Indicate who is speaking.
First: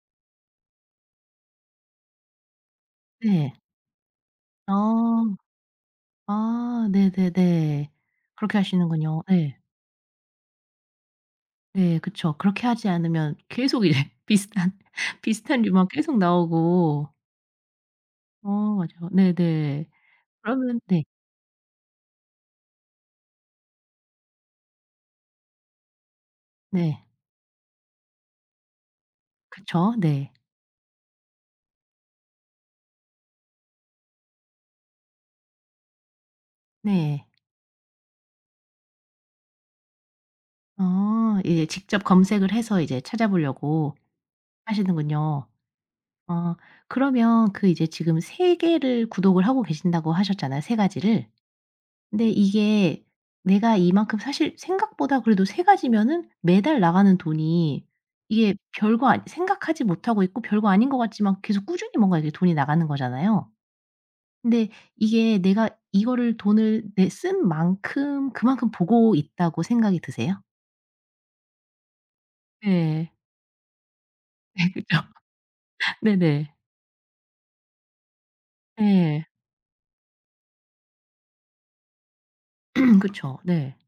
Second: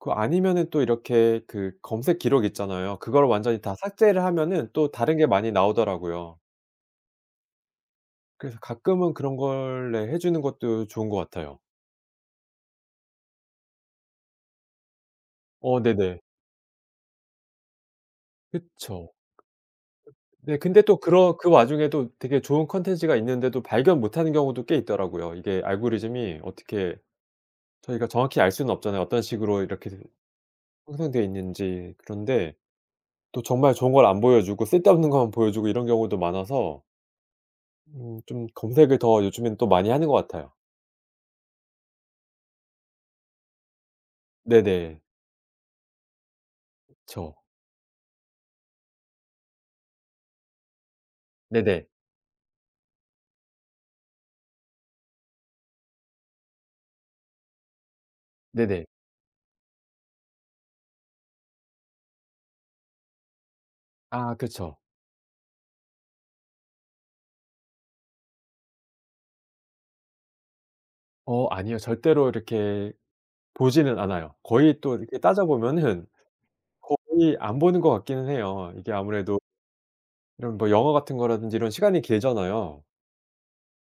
Speaker 1: 그 아니면은 또 이렇게 그 검색 기록 있잖아요. 그걸
Speaker 2: 예.
Speaker 1: 완전히 다 삭제를 하면은 또 다른 게
Speaker 2: 어.
Speaker 1: 많이 나오더라고요.
Speaker 2: 아. 네네네.
Speaker 1: 그래서
Speaker 2: 그렇게
Speaker 1: 가끔은
Speaker 2: 하시는군요.
Speaker 1: 그런
Speaker 2: 예.
Speaker 1: 걸 네 해 주는 것도 좋은 것 같아요.
Speaker 2: 예. 그쵸. 그렇게 하지 않으면 계속 이제 비슷한 비슷한
Speaker 1: 어.
Speaker 2: 류만 계속
Speaker 1: 네네.
Speaker 2: 나오고. 어. 맞아요.
Speaker 1: 그쵸.
Speaker 2: 네네.
Speaker 1: 네.
Speaker 2: 그러면
Speaker 1: 근데 또
Speaker 2: 네.
Speaker 1: 그렇 그 와중에도 되게 좋은 콘텐츠가 있는데도 발견 못 하는 경우도 꽤 있더라고요. 이게 알고리즘이 어떻게
Speaker 2: 네.
Speaker 1: 저희가 정확히 알 수는 없잖아요 어떤 식으로 이렇게
Speaker 2: 그쵸.
Speaker 1: 된
Speaker 2: 네.
Speaker 1: 형성돼 있는지. 그런데 또 정말 좋은 걸 안 보여 주고 쓸데없는 것만 보여 주고 이런 경우도 많아서
Speaker 2: 네.
Speaker 1: 음 좀 검색을 더 요즘엔 또 많이 하는 것 같아요.
Speaker 2: 어. 이제 직접 검색을 해서 이제 찾아보려고
Speaker 1: 네네.
Speaker 2: 하시는군요. 어.
Speaker 1: 그쵸.
Speaker 2: 그러면 그 이제 지금 3 개를 구독을 하고 계신다고 하셨잖아요, 3 가지를.
Speaker 1: 네네.
Speaker 2: 근데 이게 내가 이만큼 사실 생각보다 그래도 3 가지면은 매달 나가는 돈이 이게
Speaker 1: 네네.
Speaker 2: 별 거 아니 생각하지 못하고 있고 별거 아닌 것 같지만 계속 꾸준히 뭔가 이제 돈이 나가는 거잖아요.
Speaker 1: 아.
Speaker 2: 근데
Speaker 1: 그쵸.
Speaker 2: 이게 내가 이거를 돈을 내 쓴 만큼 그만큼 보고 있다고 생각이 드세요?
Speaker 1: 어. 아니요. 절대로 이렇게
Speaker 2: 예.
Speaker 1: 보지는 않아요.
Speaker 2: 네.
Speaker 1: 거의 또
Speaker 2: 그쵸.
Speaker 1: 이렇게 따져 보면은
Speaker 2: 네네.
Speaker 1: 거의 안 보는 것 같기는 해요 이게
Speaker 2: 예.
Speaker 1: 아무래도. 이런 뭐 영화 같은 거라든지 이런 시간이 길잖아요.
Speaker 2: 그쵸. 네.